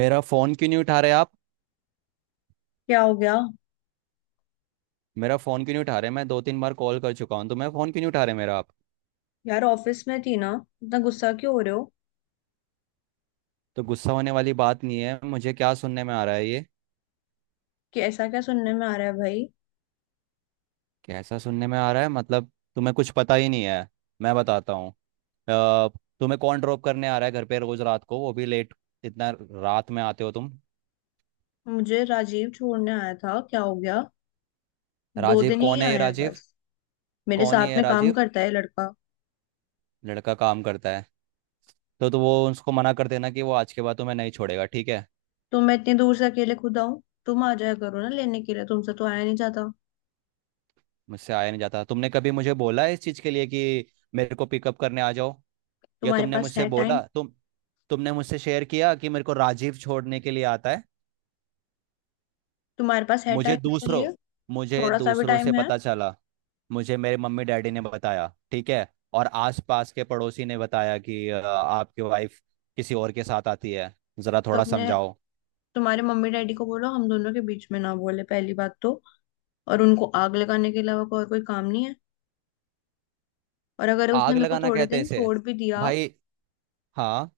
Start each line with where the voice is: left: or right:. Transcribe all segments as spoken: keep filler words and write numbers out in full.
right: मेरा फोन क्यों नहीं उठा रहे आप।
left: क्या हो गया।
right: मेरा फोन क्यों नहीं उठा रहे, मैं दो तीन बार कॉल कर चुका हूँ, तो मैं फोन क्यों नहीं उठा रहे मेरा आप।
left: यार ऑफिस में थी ना। इतना गुस्सा क्यों हो रहे हो?
right: तो गुस्सा होने वाली बात नहीं है, मुझे क्या सुनने में आ रहा है ये।
left: कि ऐसा क्या सुनने में आ रहा है भाई?
right: कैसा सुनने में आ रहा है मतलब, तुम्हें कुछ पता ही नहीं है। मैं बताता हूँ। अ, तुम्हें कौन ड्रॉप करने आ रहा है घर पे रोज रात को, वो भी लेट। इतना रात में आते हो तुम।
left: मुझे राजीव छोड़ने आया था, क्या हो गया। दो
right: राजीव
left: दिन ही
right: कौन है ये
left: आया है
right: राजीव।
left: बस, मेरे
right: कौन ही
left: साथ
right: है
left: में काम
right: राजीव।
left: करता है लड़का।
right: लड़का काम करता है। तो, तो वो उसको मना कर देना कि वो आज के बाद तुम्हें नहीं छोड़ेगा, ठीक है।
left: तो मैं इतनी दूर से अकेले खुद आऊं? तुम आ जाया करो ना लेने के लिए, तुमसे तो आया नहीं जाता।
right: मुझसे आया नहीं जाता, तुमने कभी मुझे बोला है इस चीज़ के लिए कि मेरे को पिकअप करने आ जाओ। या
left: तुम्हारे
right: तुमने
left: पास
right: मुझसे
left: है टाइम?
right: बोला तुम, तुमने मुझसे शेयर किया कि मेरे को राजीव छोड़ने के लिए आता है।
left: तुम्हारे पास है
right: मुझे
left: टाइम मेरे
right: दूसरों
left: लिए?
right: मुझे
left: थोड़ा सा भी
right: दूसरों से
left: टाइम है?
right: पता चला। मुझे मेरे मम्मी डैडी ने बताया, ठीक है। और आसपास के पड़ोसी ने बताया कि अ, आपकी वाइफ किसी और के साथ आती है। जरा
left: तो
right: थोड़ा
left: अपने
right: समझाओ।
left: तुम्हारे मम्मी डैडी को बोलो हम दोनों के बीच में ना बोले पहली बात तो। और उनको आग लगाने के अलावा और कोई काम नहीं है। और अगर उसने
right: आग
left: मेरे को
right: लगाना
left: थोड़े
right: कहते हैं
left: दिन
right: इसे
left: छोड़ भी दिया।
right: भाई। हाँ।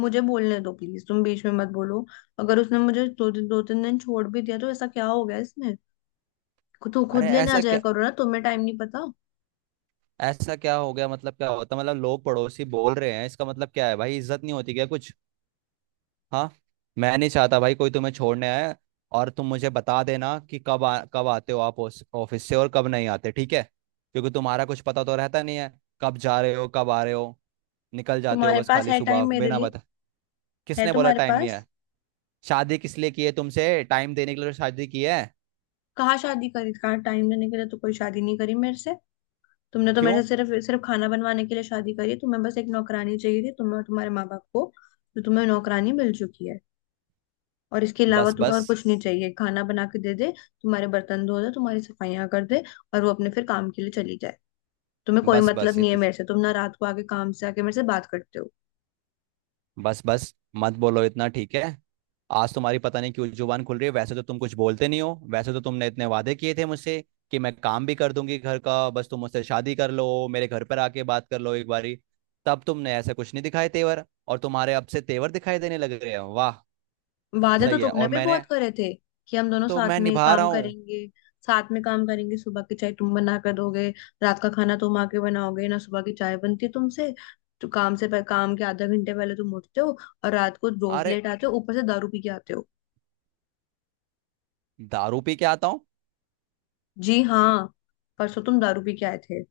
left: मुझे बोलने दो प्लीज, तुम बीच में मत बोलो। अगर उसने मुझे दो दिन दो तीन दिन छोड़ भी दिया तो ऐसा क्या हो गया इसमें? खु- तू
right: अरे
left: खुद लेने आ
right: ऐसा
left: जाया
right: क्या,
left: करो ना, तुम्हें टाइम नहीं पता।
right: ऐसा क्या हो गया मतलब, क्या होता मतलब, लोग पड़ोसी बोल रहे हैं, इसका मतलब क्या है भाई, इज्जत नहीं होती क्या कुछ। हाँ। मैं नहीं चाहता भाई कोई तुम्हें छोड़ने आए। और तुम मुझे बता देना कि कब आ, कब आते हो आप उस ऑफिस से और कब नहीं आते, ठीक है। क्योंकि तुम्हारा कुछ पता तो रहता नहीं है कब जा रहे हो कब आ रहे हो। निकल जाते हो
left: तुम्हारे
right: बस
left: पास
right: खाली
left: है
right: सुबह
left: टाइम मेरे
right: बिना
left: लिए?
right: बता।
left: है
right: किसने बोला
left: तुम्हारे
right: टाइम नहीं
left: पास?
right: है। शादी किस लिए की है तुमसे? टाइम देने के लिए तो शादी की है।
left: कहाँ शादी करी, कहाँ टाइम देने के लिए तो कोई शादी नहीं करी मेरे से। तुमने तो
right: क्यों?
left: मेरे से सिर्फ सिर्फ खाना बनवाने के लिए शादी करी है। तुम्हें बस एक नौकरानी चाहिए थी तुम्हें और तुम्हारे माँ बाप को। तो तुम्हें नौकरानी मिल चुकी है। और इसके अलावा
right: बस
left: तुम्हें और
right: बस।
left: कुछ नहीं चाहिए, खाना बना के दे दे, तुम्हारे बर्तन धो दे, तुम्हारी सफाइयाँ कर दे, और वो अपने फिर काम के लिए चली जाए। तुम्हें कोई
right: बस
left: मतलब
right: बस
left: नहीं है
right: इत,
left: मेरे से, तुम ना रात को आके काम से आके मेरे से बात करते हो।
right: बस बस मत बोलो इतना, ठीक है। आज तुम्हारी पता नहीं क्यों जुबान खुल रही है, वैसे तो तुम कुछ बोलते नहीं हो। वैसे तो तुमने इतने वादे किए थे मुझसे कि मैं काम भी कर दूंगी घर का, बस तुम मुझसे शादी कर लो, मेरे घर पर आके बात कर लो एक बारी। तब तुमने ऐसा कुछ नहीं दिखाए तेवर और तुम्हारे अब से तेवर दिखाई देने लग रहे हैं, वाह।
left: वादे तो
right: सही है।
left: तुमने
right: और
left: भी बहुत
right: मैंने,
left: करे थे कि हम दोनों
right: तो
left: साथ
right: मैं
left: में
right: निभा रहा
left: काम
right: हूँ।
left: करेंगे, साथ में काम करेंगे, सुबह की चाय तुम बना कर दोगे, रात का खाना तुम आके बनाओगे। ना सुबह की चाय बनती है तुमसे, तो काम से पह- काम के आधा घंटे पहले तुम उठते हो, और रात को रोज
right: अरे
left: लेट आते हो, ऊपर से दारू पी के आते हो।
right: दारू पी के आता हूँ?
left: जी हाँ, परसों तुम दारू पी के आए थे।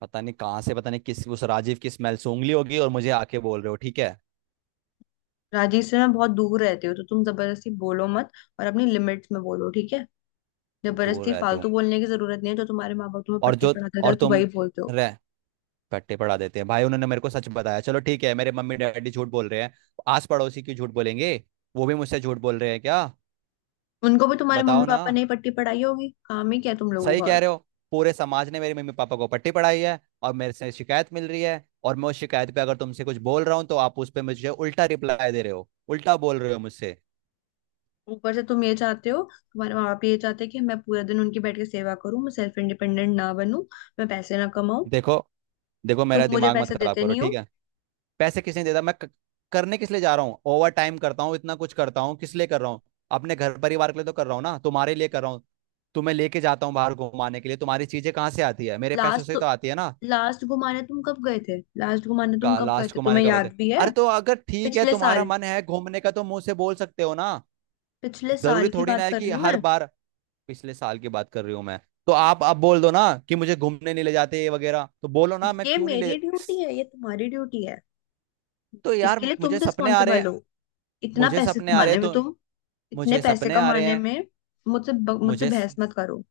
right: पता नहीं कहाँ से, पता नहीं किस उस राजीव की स्मेल सूंघ ली होगी और मुझे आके बोल रहे हो, ठीक है।
left: राजीव से मैं बहुत दूर रहते हो तो तुम जबरदस्ती बोलो मत, और अपनी लिमिट्स में बोलो ठीक है।
right: दूर
left: जबरदस्ती
right: रहती हूँ।
left: फालतू बोलने की जरूरत नहीं है, जो तुम्हारे माँ बाप तुम्हें
right: और
left: पट्टी
right: जो
left: पढ़ाते
right: और
left: थे तो वही
right: तुम
left: बोलते हो।
right: रह पट्टे पढ़ा देते हैं भाई, उन्होंने मेरे को सच बताया। चलो ठीक है, मेरे मम्मी डैडी झूठ बोल रहे हैं, आस पड़ोसी क्यों झूठ बोलेंगे? वो भी मुझसे झूठ बोल रहे हैं क्या?
left: उनको भी तुम्हारे मम्मी
right: बताओ ना।
left: पापा ने ही पट्टी पढ़ाई होगी, काम ही क्या है तुम लोगों
right: सही
left: का
right: कह
left: और।
right: रहे हो, पूरे समाज ने मेरे मम्मी पापा को पट्टी पढ़ाई है और मेरे से शिकायत मिल रही है। और मैं उस शिकायत पे अगर तुमसे कुछ बोल रहा हूँ तो आप उस पे मुझे उल्टा रिप्लाई दे रहे हो, उल्टा बोल रहे हो मुझसे।
left: ऊपर से तुम ये चाहते हो, तुम्हारे माँ बाप ये चाहते हैं कि मैं पूरे दिन उनकी बैठ के सेवा करूं, मैं सेल्फ इंडिपेंडेंट ना बनूं, मैं पैसे ना कमाऊं।
right: देखो, देखो
left: तुम
right: मेरा
left: मुझे
right: दिमाग मत
left: पैसे
right: खराब
left: देते
right: करो,
left: नहीं
right: ठीक
left: हो।
right: है। पैसे किस लिए देता मैं क- करने किस लिए जा रहा हूँ? ओवर टाइम करता हूँ, इतना कुछ करता हूँ, किस लिए कर रहा हूँ? अपने घर परिवार के लिए तो कर रहा हूँ ना, तुम्हारे लिए कर रहा हूँ। तुम्हें लेके जाता हूँ बाहर घुमाने के लिए, तुम्हारी चीजें कहाँ से आती है? मेरे पैसों से
left: लास्ट
right: ही तो आती है ना।
left: लास्ट घुमाने तुम कब गए थे, लास्ट घुमाने तुम
right: का
left: कब गए
right: लास्ट
left: थे,
right: घुमाने
left: तुम्हें
right: का बता।
left: याद भी है?
right: अरे तो अगर ठीक है
left: पिछले
right: तुम्हारा
left: साल,
right: मन है घूमने का तो मुंह से बोल सकते हो ना।
left: पिछले
right: जरूरी
left: साल की
right: थोड़ी ना
left: बात
right: है
left: कर
right: कि
left: रही हूँ
right: हर
left: मैं।
right: बार पिछले साल की बात कर रही हूँ मैं। तो आप अब बोल दो ना कि मुझे घूमने नहीं ले जाते ये वगैरह, तो बोलो ना। मैं
left: ये
right: क्यों नहीं ले।
left: मेरी ड्यूटी है, ये तुम्हारी ड्यूटी है,
right: तो यार
left: इसके लिए तुम
right: मुझे सपने आ रहे
left: रिस्पॉन्सिबल
right: हैं,
left: हो। इतना
right: मुझे
left: पैसे
right: सपने आ रहे
left: कमाने
right: हैं
left: में
right: तो,
left: तुम इतने
right: मुझे
left: पैसे
right: सपने आ रहे
left: कमाने
right: हैं।
left: में मुझसे ब- मुझसे
right: मुझे
left: बहस मत करो।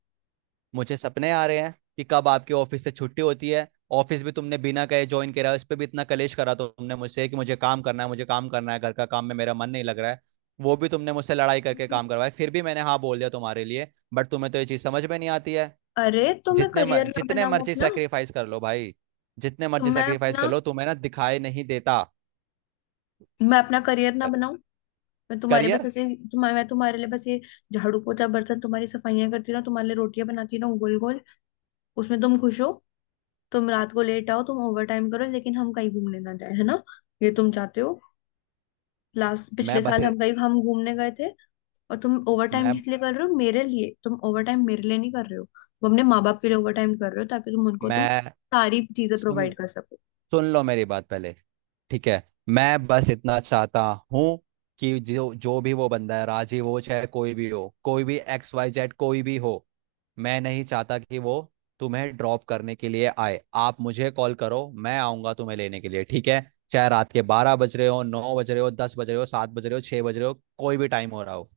right: मुझे सपने आ रहे हैं कि कब आपके ऑफिस से छुट्टी होती है। ऑफिस भी तुमने बिना कहे ज्वाइन करा, उस पर भी इतना कलेश करा तुमने मुझसे कि मुझे काम करना है, मुझे काम करना है, घर का काम में मेरा मन नहीं लग रहा है। वो भी तुमने मुझसे लड़ाई करके
left: हम्म,
right: काम करवाया, फिर भी मैंने हाँ बोल दिया तुम्हारे लिए, बट तुम्हें तो ये चीज़ समझ में नहीं आती है।
left: अरे तो मैं
right: जितने म-
left: करियर ना
right: जितने
left: बनाऊं
right: मर्जी
left: अपना?
right: सेक्रीफाइस कर लो भाई, जितने
left: तो
right: मर्जी
left: मैं
right: सेक्रीफाइस
left: अपना
right: कर लो, तुम्हें ना दिखाई नहीं देता।
left: मैं अपना करियर ना बनाऊं? मैं तुम्हारे बस
right: करियर।
left: ऐसे तुम्हारे मैं तुम्हारे लिए बस ये झाड़ू पोछा बर्तन, तुम्हारी सफाइयां करती रहूं, तुम्हारे लिए रोटियां बनाती रहूं गोल गोल, उसमें तुम खुश हो? तुम रात को लेट आओ, तुम ओवर टाइम करो, लेकिन हम कहीं घूमने ना जाए, है ना, ये तुम चाहते हो? लास्ट पिछले
right: मैं बस
left: साल हम कहीं हम घूमने गए थे। और तुम ओवर टाइम
right: मैं
left: किस लिए कर रहे हो? मेरे लिए तुम ओवर टाइम मेरे लिए नहीं कर रहे हो। तुम अपने माँ बाप के लिए ओवर टाइम कर रहे हो, ताकि तुम उनको तुम
right: मैं
left: सारी चीजें
right: सुन
left: प्रोवाइड
right: लो,
left: कर सको।
right: सुन लो मेरी बात पहले, ठीक है। मैं बस इतना चाहता हूँ कि जो, जो भी वो बंदा है राजीव हो चाहे, कोई भी हो, कोई भी एक्स वाई जेड कोई भी हो। मैं नहीं चाहता कि वो तुम्हें ड्रॉप करने के लिए आए। आप मुझे कॉल करो, मैं आऊंगा तुम्हें लेने के लिए, ठीक है। चाहे रात के बारह बज रहे हो, नौ बज रहे हो, दस बज रहे हो, सात बज रहे हो, छह बज रहे हो, कोई भी टाइम हो रहा हो।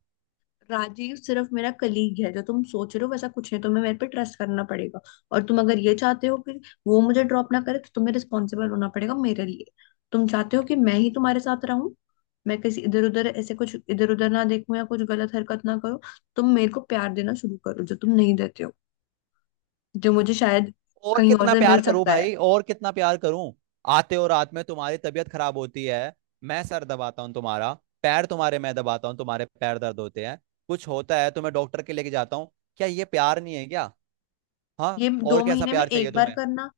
left: राजीव सिर्फ मेरा कलीग है, जो तुम सोच रहे हो वैसा कुछ नहीं, तुम्हें मेरे पे ट्रस्ट करना पड़ेगा। और तुम अगर ये चाहते हो कि वो मुझे ड्रॉप ना करे तो तुम्हें रिस्पॉन्सिबल होना पड़ेगा मेरे लिए। तुम चाहते हो कि मैं ही तुम्हारे साथ रहूं, मैं किसी इधर उधर ऐसे कुछ इधर उधर ना देखूं या कुछ गलत हरकत ना करो। तुम मेरे को प्यार देना शुरू करो, जो तुम नहीं देते हो, जो मुझे शायद
right: और
left: कहीं और
right: कितना
left: से मिल
right: प्यार करूं
left: सकता है।
right: भाई, और कितना प्यार करूं। आते हो रात में तुम्हारी तबीयत खराब होती है, मैं सर दबाता हूँ तुम्हारा, पैर तुम्हारे मैं दबाता हूँ, तुम्हारे पैर दर्द होते हैं, कुछ होता है तुम्हें डॉक्टर के लेके जाता हूँ। क्या ये प्यार नहीं है क्या?
left: ये
right: हाँ, और
left: दो
right: कैसा
left: महीने में
right: प्यार चाहिए
left: एक बार
right: तुम्हें?
left: करना,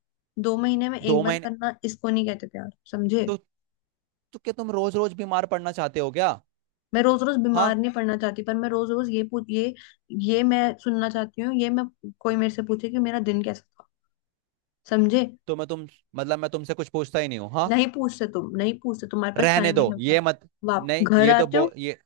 left: दो महीने में एक
right: दो
left: बार
right: महीने
left: करना, इसको नहीं कहते प्यार, समझे।
right: तो, तो क्या तुम रोज रोज बीमार पड़ना चाहते हो क्या?
left: मैं रोज रोज
right: हाँ।
left: बीमार नहीं पड़ना चाहती, पर मैं रोज रोज ये पूछ ये ये मैं सुनना चाहती हूँ, ये मैं कोई मेरे से पूछे कि मेरा दिन कैसा था, समझे।
right: तो मैं तुम मतलब मैं तुमसे कुछ पूछता ही नहीं हूँ हाँ?
left: नहीं पूछते तुम, नहीं पूछते, तुम्हारे पास
right: रहने
left: टाइम ही नहीं
right: दो
left: होता।
right: ये मत।
left: वाप
right: नहीं
left: घर
right: ये तो
left: आते हो,
right: बो ये।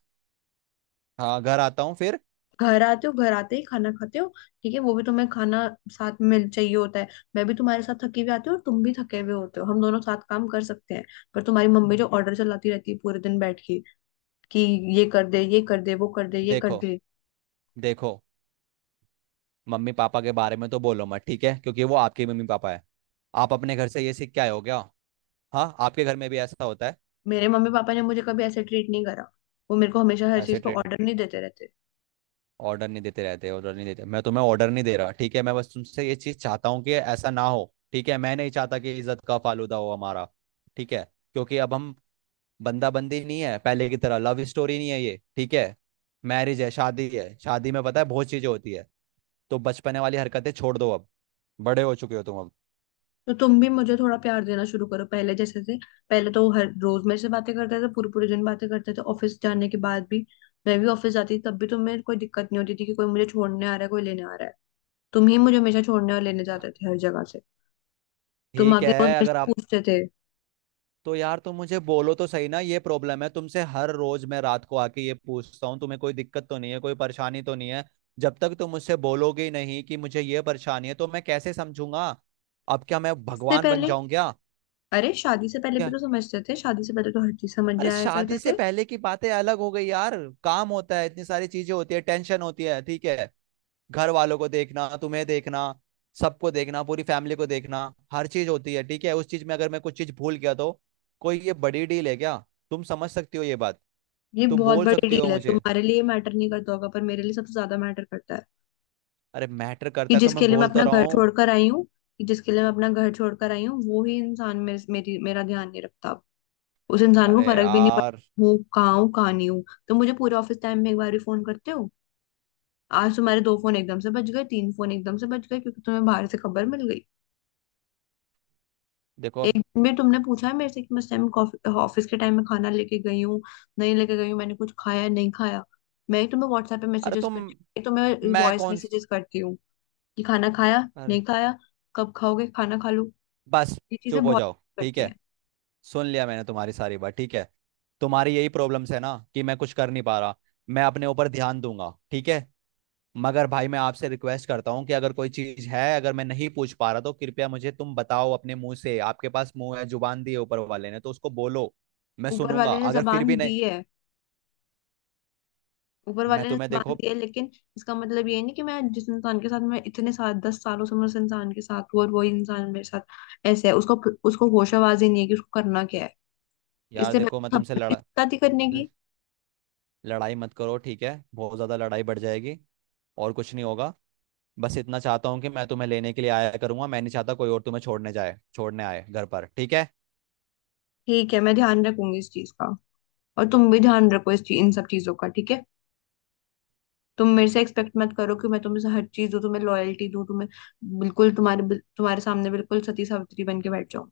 right: हाँ घर आता हूँ फिर।
left: घर आते हो घर आते ही खाना खाते हो, ठीक है, वो भी तुम्हें खाना साथ में मिल चाहिए होता है। मैं भी तुम्हारे साथ थकी हुई आती हूँ और तुम भी थके हुए होते हो, हम दोनों साथ काम कर सकते हैं, पर तुम्हारी मम्मी जो ऑर्डर चलाती रहती है पूरे दिन बैठ के, कि ये कर दे, ये कर दे, वो कर दे, ये कर
right: देखो,
left: दे।
right: देखो मम्मी पापा के बारे में तो बोलो मत, ठीक है, क्योंकि वो आपके मम्मी पापा है। आप अपने घर से ये सीख के आए हो क्या? हाँ, आपके घर में भी ऐसा होता है?
left: मेरे मम्मी पापा ने मुझे कभी ऐसे ट्रीट नहीं करा, वो मेरे को हमेशा हर चीज
right: ऐसे
left: पे
right: ट्रेड।
left: ऑर्डर नहीं देते रहते।
right: ऑर्डर नहीं देते रहते, ऑर्डर नहीं देते, मैं तुम्हें ऑर्डर नहीं दे रहा, ठीक है। मैं बस तुमसे ये चीज़ चाहता हूँ कि ऐसा ना हो, ठीक है। मैं नहीं चाहता कि इज्जत का फालूदा हो हमारा, ठीक है। क्योंकि अब हम बंदा बंदी नहीं है पहले की तरह, लव स्टोरी नहीं है ये, ठीक है। मैरिज है, शादी है, शादी में पता है बहुत चीज़ें होती है। तो बचपने वाली हरकतें छोड़ दो अब, बड़े हो चुके हो तुम अब।
left: तो तुम भी मुझे थोड़ा प्यार देना शुरू करो पहले जैसे से। पहले तो हर रोज मेरे से बातें करते थे, पूरे पूरे दिन बातें करते थे, ऑफिस जाने के बाद भी। मैं भी ऑफिस जाती थी तब भी तुम्हें कोई दिक्कत नहीं होती थी कि कोई मुझे छोड़ने आ रहा है, कोई लेने आ रहा है। तुम ही मुझे हमेशा छोड़ने और लेने जाते थे हर जगह से, तुम
right: ठीक
left: आके रोज
right: है
left: मेरे
right: अगर
left: से
right: आप,
left: पूछते थे।
right: तो यार तुम मुझे बोलो तो सही ना ये प्रॉब्लम है तुमसे। हर रोज मैं रात को आके ये पूछता हूँ तुम्हें कोई दिक्कत तो नहीं है, कोई परेशानी तो नहीं है। जब तक तुम मुझसे बोलोगे ही नहीं कि मुझे ये परेशानी है तो मैं कैसे समझूंगा? अब क्या मैं
left: इससे
right: भगवान बन
left: पहले
right: जाऊं क्या?
left: अरे, शादी से पहले भी
right: क्या?
left: तो समझते थे, शादी से पहले तो हर चीज समझ
right: अरे
left: जाया
right: शादी
left: करते
right: से
left: थे।
right: पहले की बातें अलग हो गई यार। काम होता है, इतनी सारी चीजें होती है, टेंशन होती है, ठीक है। घर वालों को देखना, तुम्हें देखना, सबको देखना, पूरी फैमिली को देखना, हर चीज होती है, ठीक है। उस चीज में अगर मैं कुछ चीज भूल गया तो कोई ये बड़ी डील है क्या? तुम समझ सकती हो ये बात,
left: ये
right: तुम
left: बहुत
right: बोल
left: बड़ी
right: सकती हो
left: डील है,
right: मुझे।
left: तुम्हारे लिए मैटर नहीं करता होगा पर मेरे लिए सबसे ज्यादा मैटर करता है।
right: अरे मैटर
left: कि
right: करता है तो मैं
left: जिसके लिए मैं
right: बोल तो
left: अपना
right: रहा
left: घर
right: हूँ।
left: छोड़कर आई हूँ कि जिसके लिए मैं अपना घर छोड़कर आई हूँ, वो ही इंसान मेरे, मेरी मेरा ध्यान नहीं रखता अब। उस इंसान को
right: अरे
left: फर्क भी नहीं
right: यार।
left: पड़ता हूँ कहाँ हूँ कहाँ नहीं हूँ, तो मुझे पूरे ऑफिस टाइम में एक बार भी फोन करते हो? आज तुम्हारे दो फोन एकदम से बज गए, तीन फोन एकदम से बज गए क्योंकि तुम्हें बाहर से खबर मिल गई।
right: देखो।
left: एक दिन भी तुमने पूछा है मेरे से कि मैं उस टाइम ऑफिस के टाइम में खाना लेके गई हूँ, नहीं लेके गई हूँ, मैंने कुछ खाया है, नहीं खाया? मैं ही तुम्हें व्हाट्सएप पे
right: अरे
left: मैसेजेस
right: तुम
left: करती हूँ, मैं ही तुम्हें
right: मैं
left: वॉइस
right: कौन?
left: मैसेजेस करती हूँ कि खाना खाया, नहीं
right: अरे
left: खाया, कब खाओगे, खाना खा लो,
right: बस,
left: ये चीजें
right: चुप हो
left: बहुत
right: जाओ, ठीक
left: करती
right: है।
left: हैं।
right: सुन लिया मैंने तुम्हारी सारी बात, ठीक है। तुम्हारी यही प्रॉब्लम्स है ना कि मैं कुछ कर नहीं पा रहा। मैं अपने ऊपर ध्यान दूंगा, ठीक है। मगर भाई मैं आपसे रिक्वेस्ट करता हूँ कि अगर कोई चीज है, अगर मैं नहीं पूछ पा रहा तो कृपया मुझे तुम बताओ अपने मुंह से। आपके पास मुंह है, जुबान दी है ऊपर वाले ने, तो उसको बोलो। मैं
left: ऊपर
right: सुनूंगा,
left: वाले ने
right: अगर फिर
left: जबान
right: भी नहीं।
left: दी है, ऊपर
right: मैं
left: वाले ने
right: तुम्हें
left: जबान
right: देखो
left: दी है, लेकिन इसका मतलब ये नहीं कि मैं जिस इंसान के साथ मैं इतने साल दस सालों से मैं उस इंसान के साथ हूँ और वही इंसान मेरे साथ ऐसे है, उसको उसको होशाबाजी नहीं है कि उसको करना क्या है,
right: यार
left: इससे
right: देखो मैं
left: बेहतर
right: तुमसे लड़ा
left: खबरदारी करने की।
right: लड़ाई मत करो, ठीक है, बहुत ज्यादा लड़ाई बढ़ जाएगी और कुछ नहीं होगा। बस इतना चाहता हूँ कि मैं तुम्हें लेने के लिए आया करूंगा, मैं नहीं चाहता कोई और तुम्हें छोड़ने जाए, छोड़ने आए घर पर, ठीक है।
left: ठीक है, मैं ध्यान रखूंगी इस चीज का, और तुम भी ध्यान रखो इस चीज इन सब चीजों का, ठीक है। तुम मेरे से एक्सपेक्ट मत करो कि मैं तुम्हें हर चीज दूं, तुम्हें लॉयल्टी दूं, तुम्हें बिल्कुल तुम्हारे तुम्हारे सामने बिल्कुल सती सावित्री बन के बैठ जाऊं।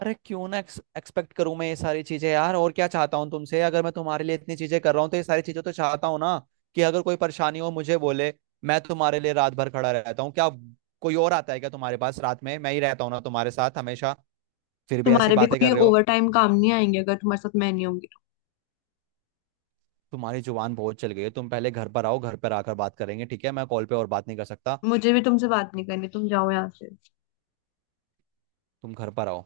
right: अरे क्यों ना एक्सपेक्ट करूं मैं ये सारी चीजें यार, और क्या चाहता हूँ तुमसे? अगर मैं तुम्हारे लिए इतनी चीजें कर रहा हूँ तो ये सारी चीजें तो चाहता हूँ ना कि अगर कोई परेशानी हो मुझे बोले। मैं तुम्हारे लिए रात भर खड़ा रहता हूँ क्या? कोई और आता है क्या तुम्हारे पास रात में? मैं ही रहता हूँ ना तुम्हारे साथ हमेशा, फिर भी ऐसी
left: तुम्हारे भी
right: बातें
left: कोई
right: कर रहे हो।
left: ओवर टाइम काम नहीं आएंगे अगर तुम्हारे साथ मैं नहीं होंगी तो।
right: तुम्हारी जुबान बहुत चल गई है, तुम पहले घर पर आओ, घर पर आकर बात करेंगे, ठीक है, मैं कॉल पे और बात नहीं कर सकता।
left: मुझे भी तुमसे बात नहीं करनी, तुम जाओ यहाँ से।
right: तुम घर पर आओ।